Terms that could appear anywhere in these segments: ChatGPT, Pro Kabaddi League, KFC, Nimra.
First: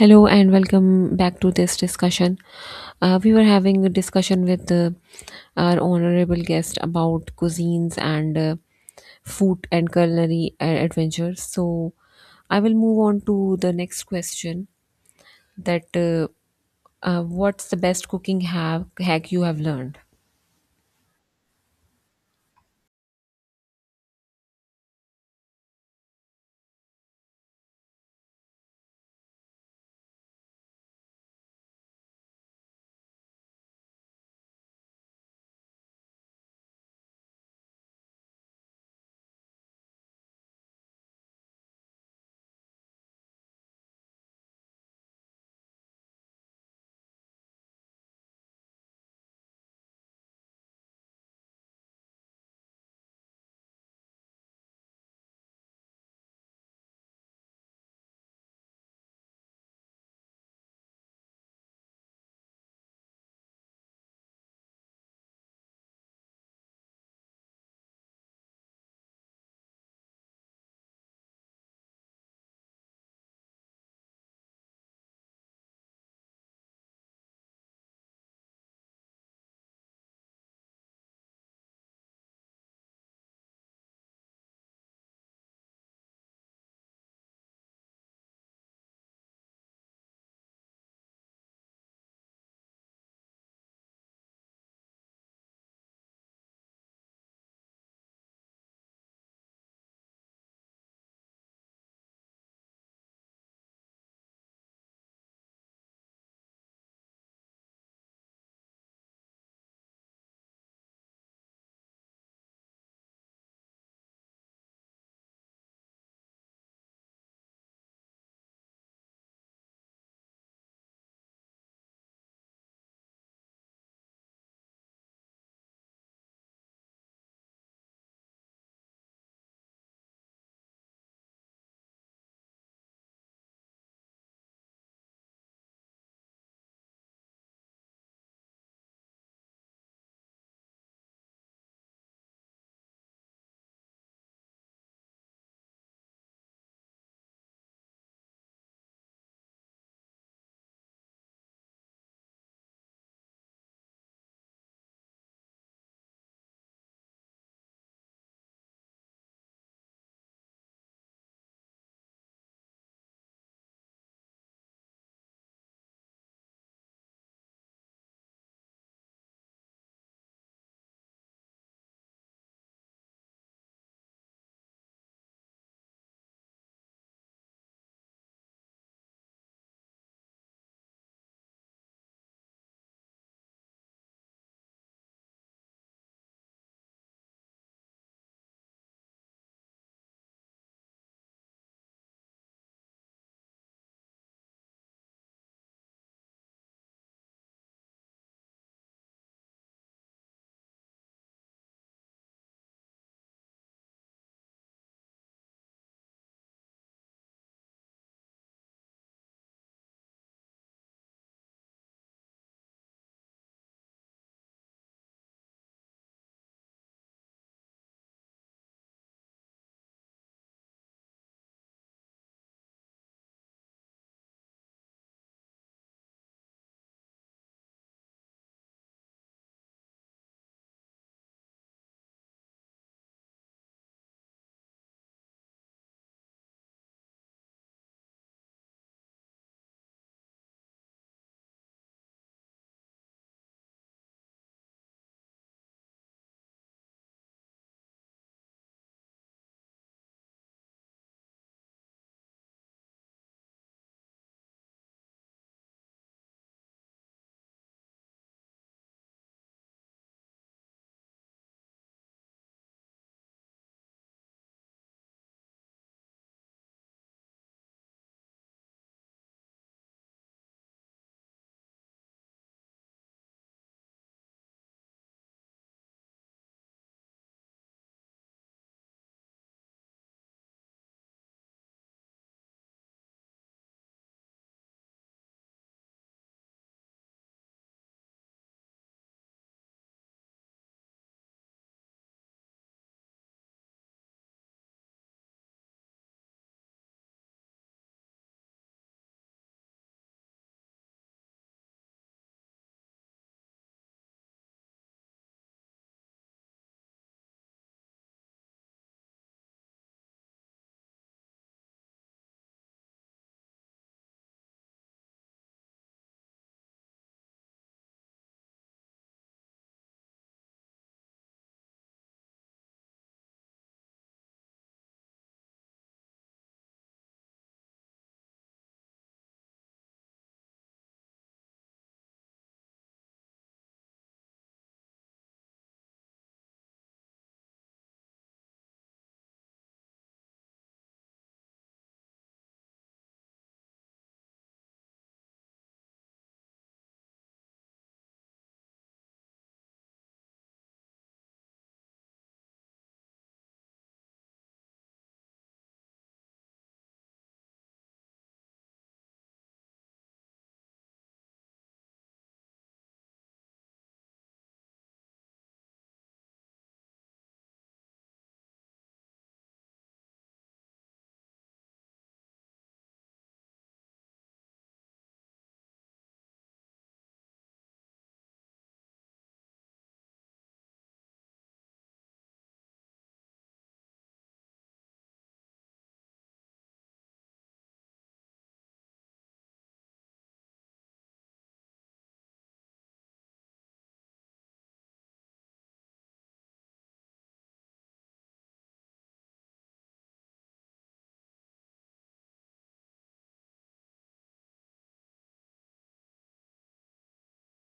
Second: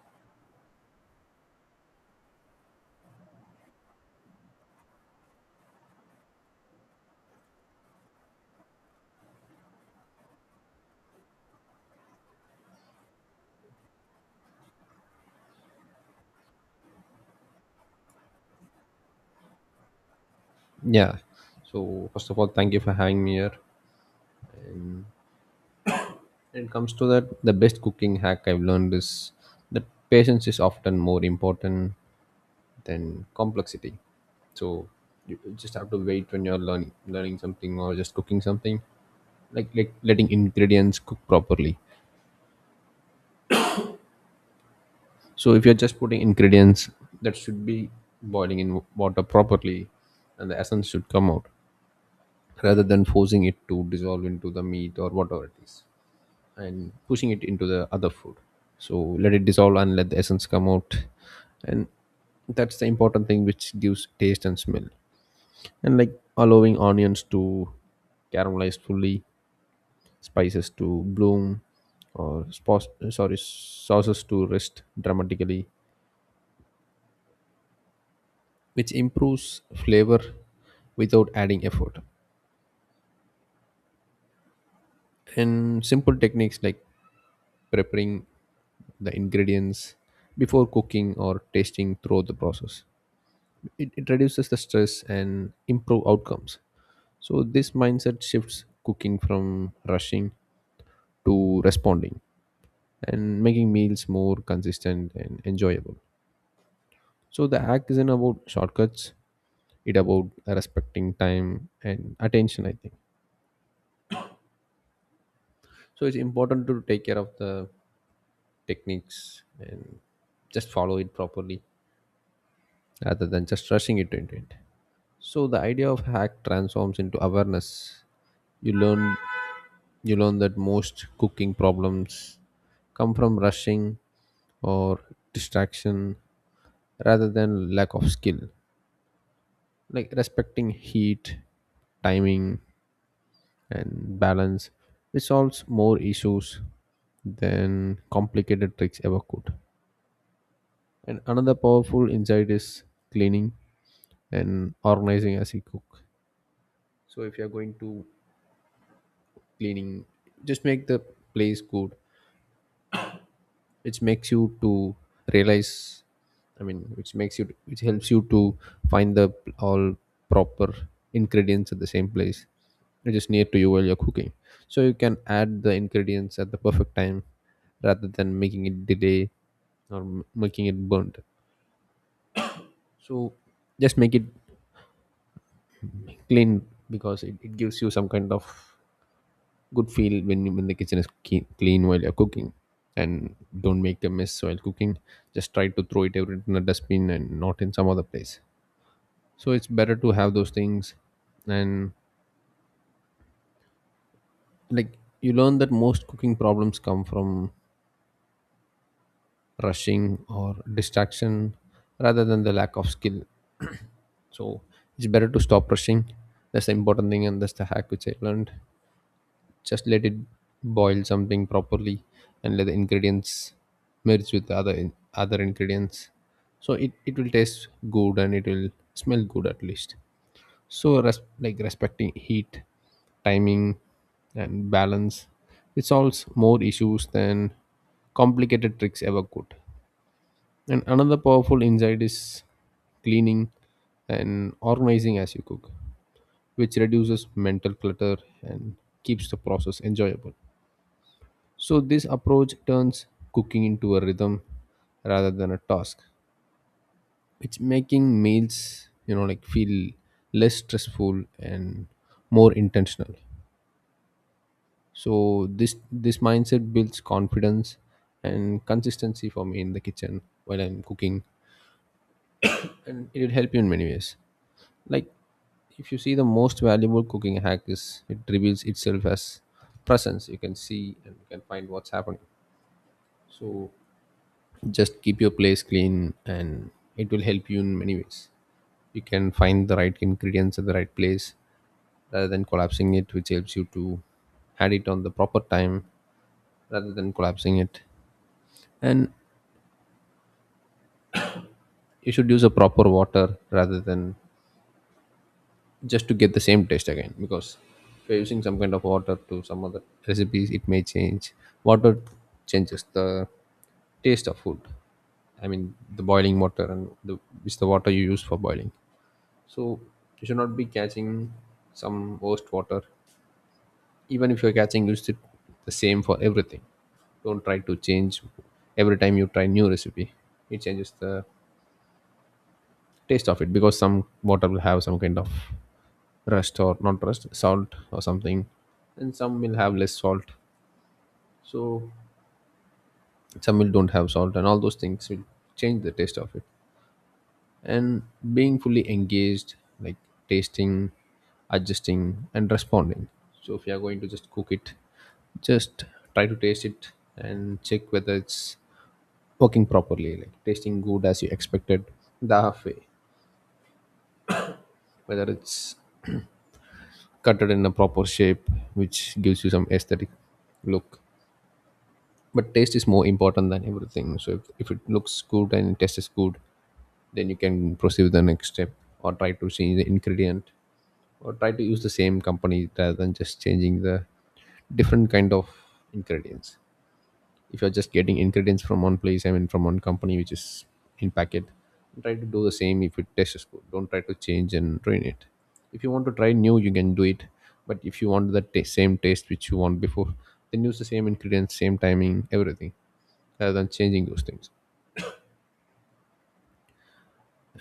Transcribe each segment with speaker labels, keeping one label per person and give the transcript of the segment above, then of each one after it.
Speaker 1: Hello and welcome back to this discussion. We were having a discussion with our honorable guest about cuisines and food and culinary adventures. So I will move on to the next question that what's the best cooking hack you have learned?
Speaker 2: Yeah. So first of all, thank you for having me here. When it comes to that, the best cooking hack I've learned is that patience is often more important than complexity. So you just have to wait when you're learning something or just cooking something, like letting ingredients cook properly. So if you're just putting ingredients that should be boiling in water properly, and the essence should come out rather than forcing it to dissolve into the meat or whatever it is, and pushing it into the other food. So let it dissolve and let the essence come out, and that's the important thing which gives taste and smell, and like allowing onions to caramelize fully, spices to bloom, or spos- sorry sauces to rest dramatically, which improves flavor without adding effort. And simple techniques like preparing the ingredients before cooking or tasting throughout the process, it reduces the stress and improve outcomes. So this mindset shifts cooking from rushing to responding, and making meals more consistent and enjoyable. So the hack isn't about shortcuts, it about respecting time and attention, I think. So it's important to take care of the techniques and just follow it properly rather than just rushing it into it. So the idea of hack transforms into awareness. You learn you learn that most cooking problems come from rushing or distraction rather than lack of skill. Like respecting heat, timing and balance, which solves more issues than complicated tricks ever could. And another powerful insight is cleaning and organizing as you cook. So if you're going to cleaning, just make the place good, which makes you to realize, which makes you, which helps you to find the all proper ingredients at the same place. It is near to you while you're cooking, so you can add the ingredients at the perfect time rather than making it delay or making it burnt. So just make it clean, because it gives you some kind of good feel when when the kitchen is clean while you're cooking. And don't make a mess while cooking, just try to throw it every in a dustbin and not in some other place. So it's better to have those things. And like, you learn that most cooking problems come from rushing or distraction rather than the lack of skill. So it's better to stop rushing. That's the important thing, and that's the hack which I learned. Just let it boil something properly and let the ingredients merge with the other ingredients. So it will taste good and it will smell good at least. So like respecting heat, timing and balance, it solves more issues than complicated tricks ever could. And another powerful insight is cleaning and organizing as you cook, which reduces mental clutter and keeps the process enjoyable. So, this approach turns cooking into a rhythm rather than a task. It's making meals, you know, like feel less stressful and more intentional. So, this mindset builds confidence and consistency for me in the kitchen while I'm cooking, and it will help you in many ways. Like if you see, the most valuable cooking hack is it reveals itself as presence. You can see and you can find what's happening. So just keep your place clean and it will help you in many ways. You can find the right ingredients at the right place rather than collapsing it, which helps you to add it on the proper time rather than collapsing it. And you should use a proper water rather than just to get the same taste again, because if you're using some kind of water to some other recipes, it may change. Water changes the taste of food, I mean the boiling water, and the, it's the water you use for boiling. So you should not be catching some worst water. Even if you're catching, use it the same for everything. Don't try to change every time you try new recipe. It changes the taste of it, because some water will have some kind of rust or not rust, salt or something, and some will have less salt. So some will don't have salt, and all those things will change the taste of it. And being fully engaged, like tasting, adjusting and responding. So if you are going to just cook it, just try to taste it and check whether it's working properly, like tasting good as you expected, the halfway, whether it's cutted in a proper shape which gives you some aesthetic look. But taste is more important than everything, so if it looks good and taste is good, then you can proceed with the next step, or try to change the ingredient, or try to use the same company rather than just changing the different kind of ingredients. If you're just getting ingredients from one place, I mean from one company, which is in packet, try to do the same. If it tastes good, don't try to change and ruin it. If you want to try new, you can do it. But if you want the same taste which you want before, then use the same ingredients, same timing, everything, rather than changing those things.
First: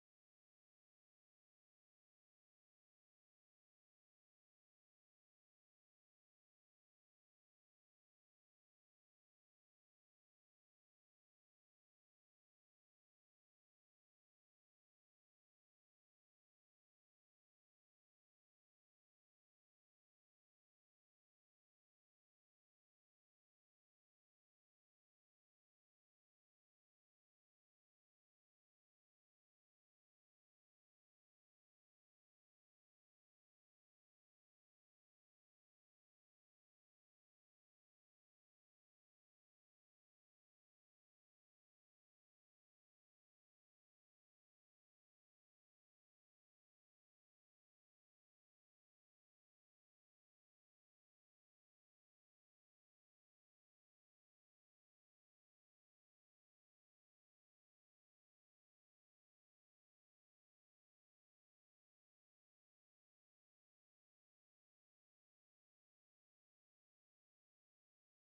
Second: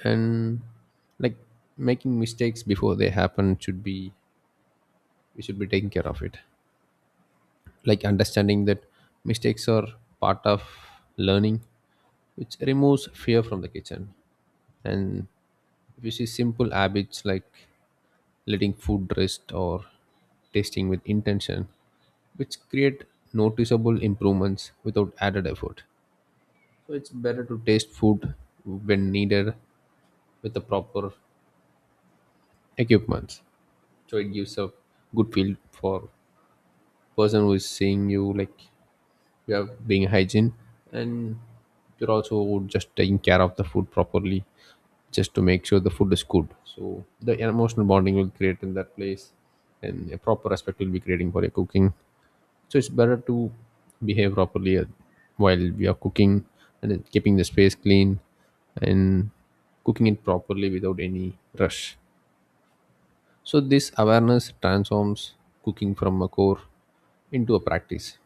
Speaker 2: And like, making mistakes before they happen should be, we should be taking care of it. Like understanding that mistakes are part of learning, which removes fear from the kitchen. And if you see, simple habits like letting food rest or tasting with intention, which create noticeable improvements without added effort. So it's better to taste food when needed with the proper equipment, so it gives a good feel for person who is seeing you, like are being hygiene, and you're also just taking care of the food properly, just to make sure the food is good, so the emotional bonding will create in that place, and a proper respect will be creating for your cooking. So it's better to behave properly while we are cooking, and then keeping the space clean and cooking it properly without any rush. So this awareness transforms cooking from a core into a practice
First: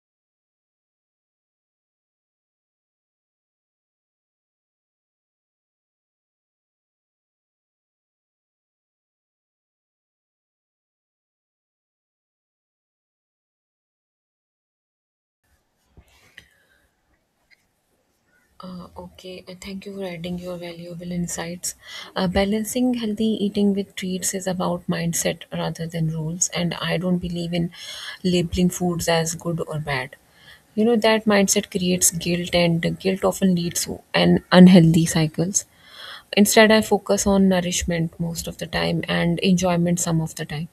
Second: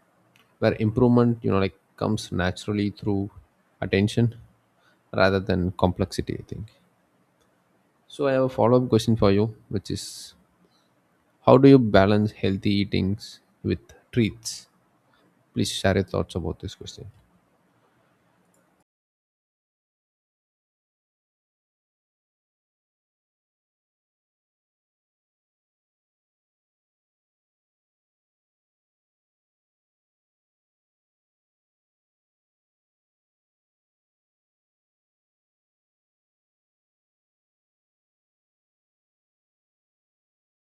Speaker 2: where improvement, you know, like comes naturally through attention rather than complexity, I think. So I have a follow-up question for you, which is how do you balance healthy eatings with treats? Please share your thoughts about this question.
Speaker 1: Okay, thank you for adding your valuable insights. Balancing healthy eating with treats is about mindset rather than rules, and I don't believe in labeling foods as good or bad. You know, that mindset creates guilt, and guilt often leads to an unhealthy cycles. Instead, I focus on nourishment most of the time and enjoyment some of the time.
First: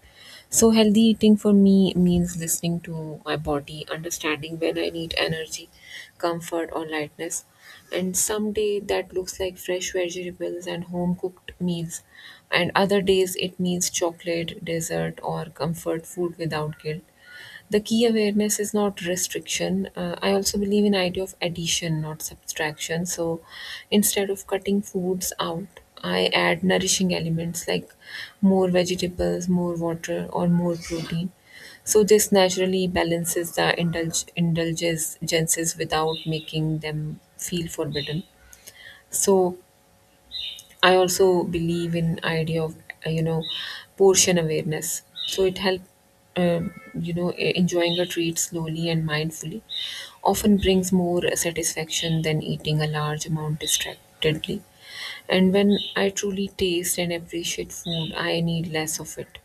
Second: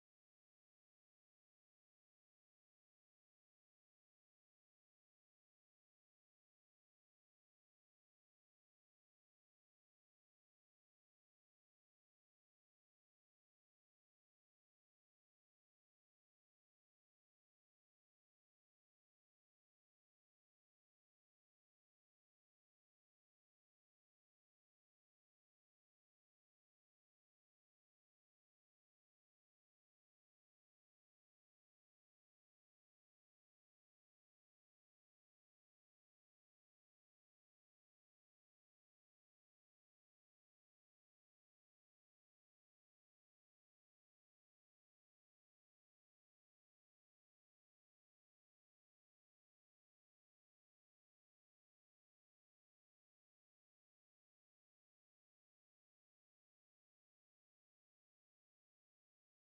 Speaker 1: So, healthy eating for me means listening to my body, understanding when I need energy, comfort, or lightness. And some day that looks like fresh vegetables and home cooked meals. And other days it means chocolate, dessert, or comfort food without guilt. The key awareness is not restriction. I also believe in idea of addition, not subtraction. So instead of cutting foods out, I add nourishing elements like more vegetables, more water, or more protein. So this naturally balances the indulgences without making them feel forbidden. So I also believe in idea of you know, portion awareness. So it help uh, you know, enjoying a treat slowly and mindfully often brings more satisfaction than eating a large amount distractedly. And when I truly taste and appreciate food, I need less of it.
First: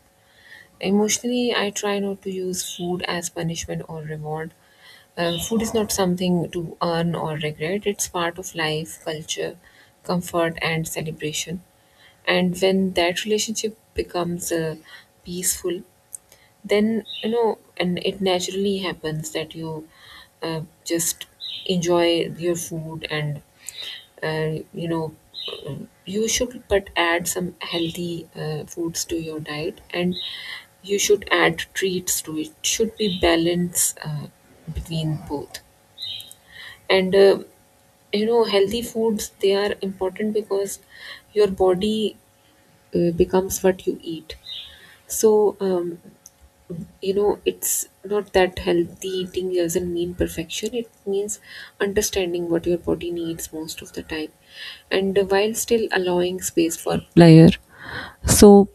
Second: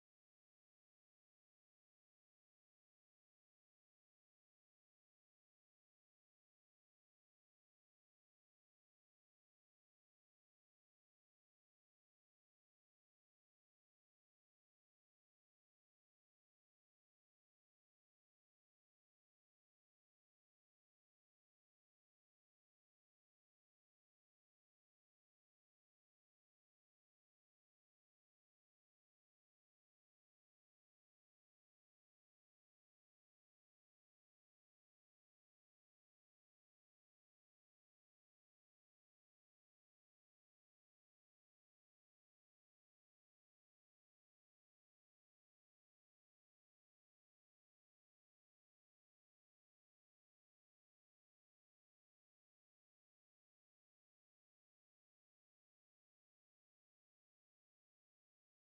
Speaker 1: Emotionally, I try not to use food as punishment or reward. Food is not something to earn or regret. It's part of life, culture, comfort, and celebration. And when that relationship becomes peaceful, then you know, and it naturally happens that you just enjoy your food. And uh, you know uh, you should but add some healthy foods to your diet, and you should add treats to It should be balance between both. And you know, healthy foods, they are important because your body becomes what you eat. So, you know, it's not that healthy eating doesn't mean perfection. It means understanding what your body needs most of the time, and while still allowing space for pleasure. So,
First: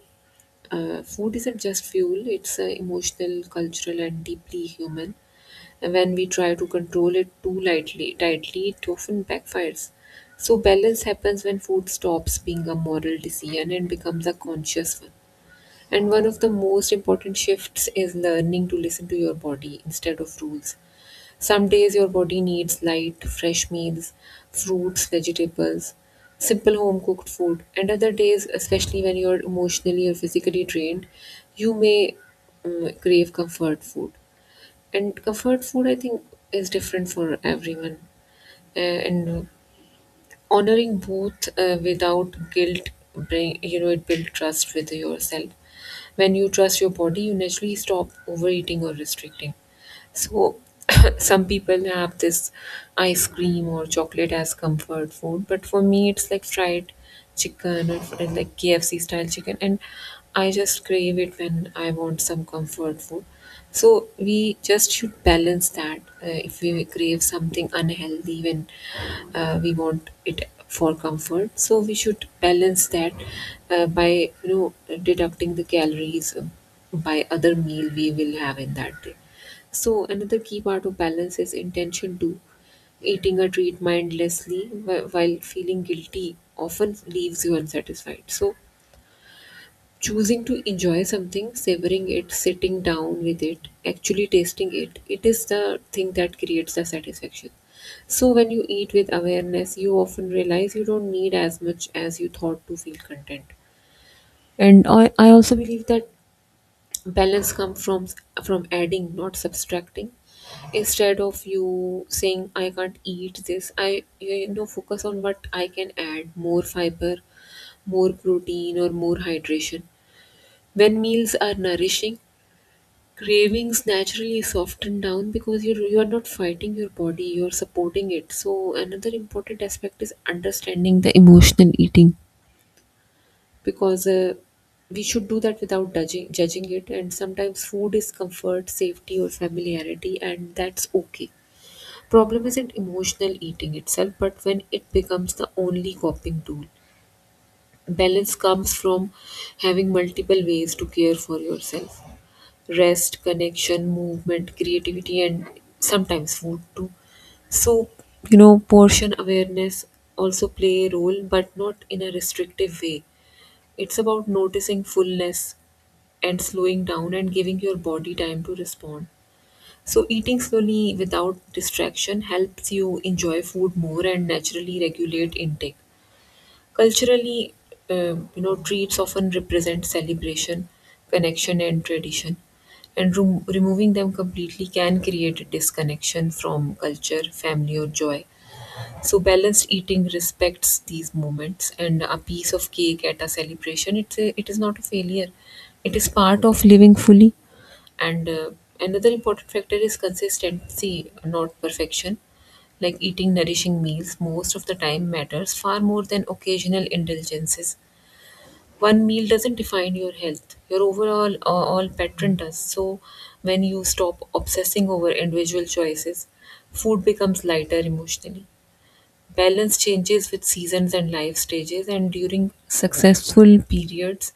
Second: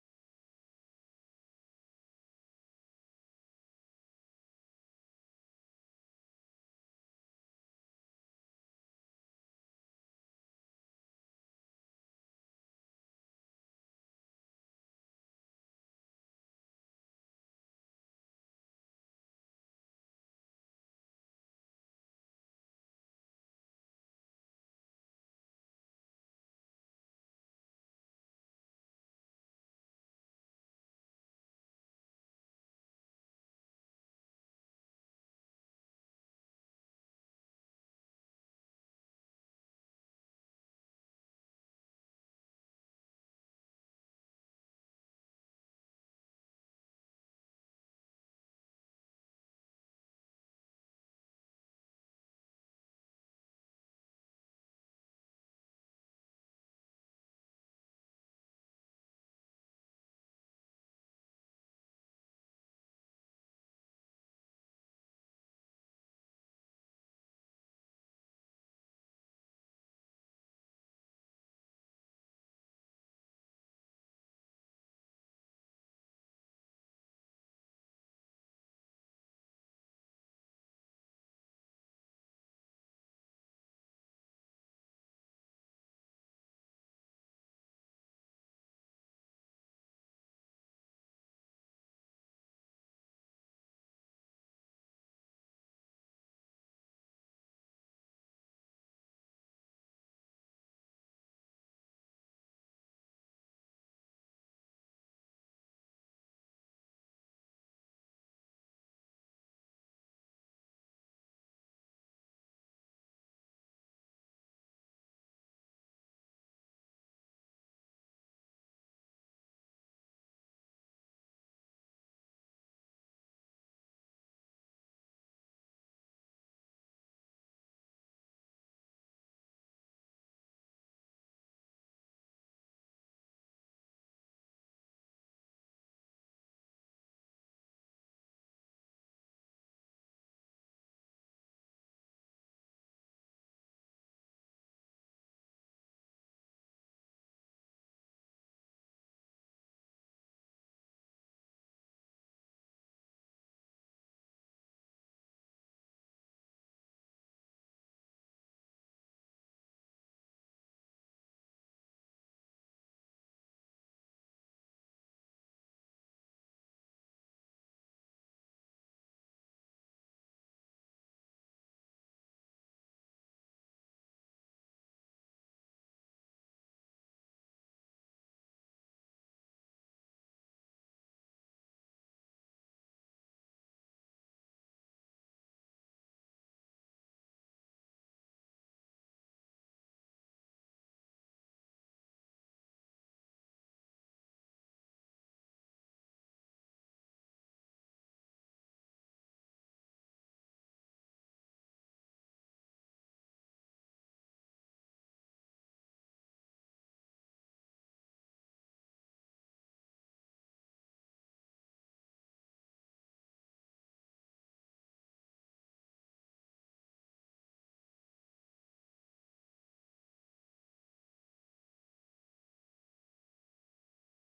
Speaker 1: food isn't just fuel; it's emotional, cultural, and deeply human. And when we try to control it too tightly, it often backfires. So, balance happens when food stops being a moral decision and becomes a conscious one. And one of the most important shifts is learning to listen to your body instead of rules. Some days your body needs light, fresh meals, fruits, vegetables, simple home cooked food. And other days, especially when you're emotionally or physically drained, you may crave comfort food. And comfort food, I think, is different for everyone. And honoring both without guilt bring you know it builds trust with yourself. When you trust your body, you naturally stop overeating or restricting. So, some people have this ice cream or chocolate as comfort food, but for me, it's like fried chicken or like KFC style chicken, and I just crave it when I want some comfort food. So, we just should balance that. If we crave something unhealthy when we want it for comfort, so we should balance that by you know, deducting the calories by other meal we will have in that day. So, another key part of balance is intention too. Eating a treat mindlessly while feeling guilty often leaves you unsatisfied. So, choosing to enjoy something, savoring it, sitting down with it, actually tasting it, it is the thing that creates the satisfaction. So, when you eat with awareness, you often realize you don't need as much as you thought to feel content. And I also believe that balance come from adding, not subtracting. Instead of you saying I can't eat this, I you know, focus on what I can add: more fiber, more protein, or more hydration. When meals are nourishing, cravings naturally soften down, because you are not fighting your body, you're supporting it. So another important aspect is understanding the emotional eating, because we should do that without judging it. And sometimes food is comfort, safety, or familiarity, and that's okay. Problem isn't emotional eating itself, but when it becomes the only coping tool. Balance comes from having multiple ways to care for yourself: rest, connection, movement, creativity, and sometimes food too. So, you know, portion awareness also play a role, but not in a restrictive way. It's about noticing fullness and slowing down and giving your body time to respond. So, eating slowly without distraction helps you enjoy food more and naturally regulate intake. Culturally, you know, treats often represent celebration, connection, and tradition, and removing them completely can create a disconnection from culture, family, or joy. So balanced eating respects these moments, and a piece of cake at a celebration, it is not a failure. It is part of living fully. And another important factor is consistency, not perfection. Like eating nourishing meals most of the time matters far more than occasional indulgences. One meal doesn't define your health. Your overall all pattern does. So when you stop obsessing over individual choices, food becomes lighter emotionally. Balance changes with seasons and life stages, and during successful periods,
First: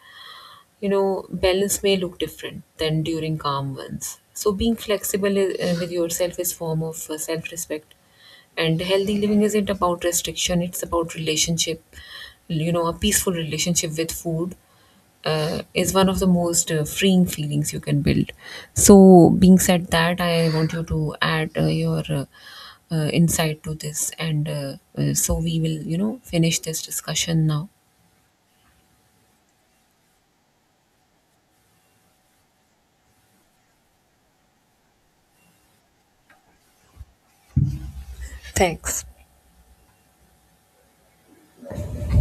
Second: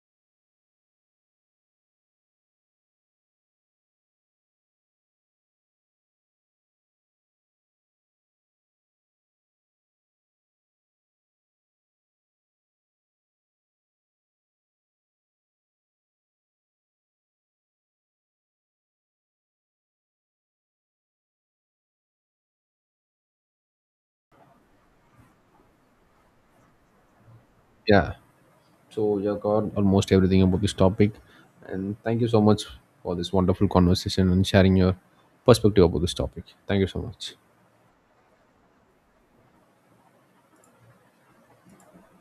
Speaker 1: you know, balance may look different than during calm ones. So being flexible with yourself is form of self-respect. And healthy living isn't about restriction, it's about relationship. You know, a peaceful relationship with food is one of the most freeing feelings you can build. So being said that, I want you to add your insight to this, and so we will, you know, finish this discussion now.
Speaker 2: Yeah. So you have covered almost everything about this topic. And thank you so much for this wonderful conversation and sharing your perspective about this topic. Thank you so much.
Speaker 1: Thanks.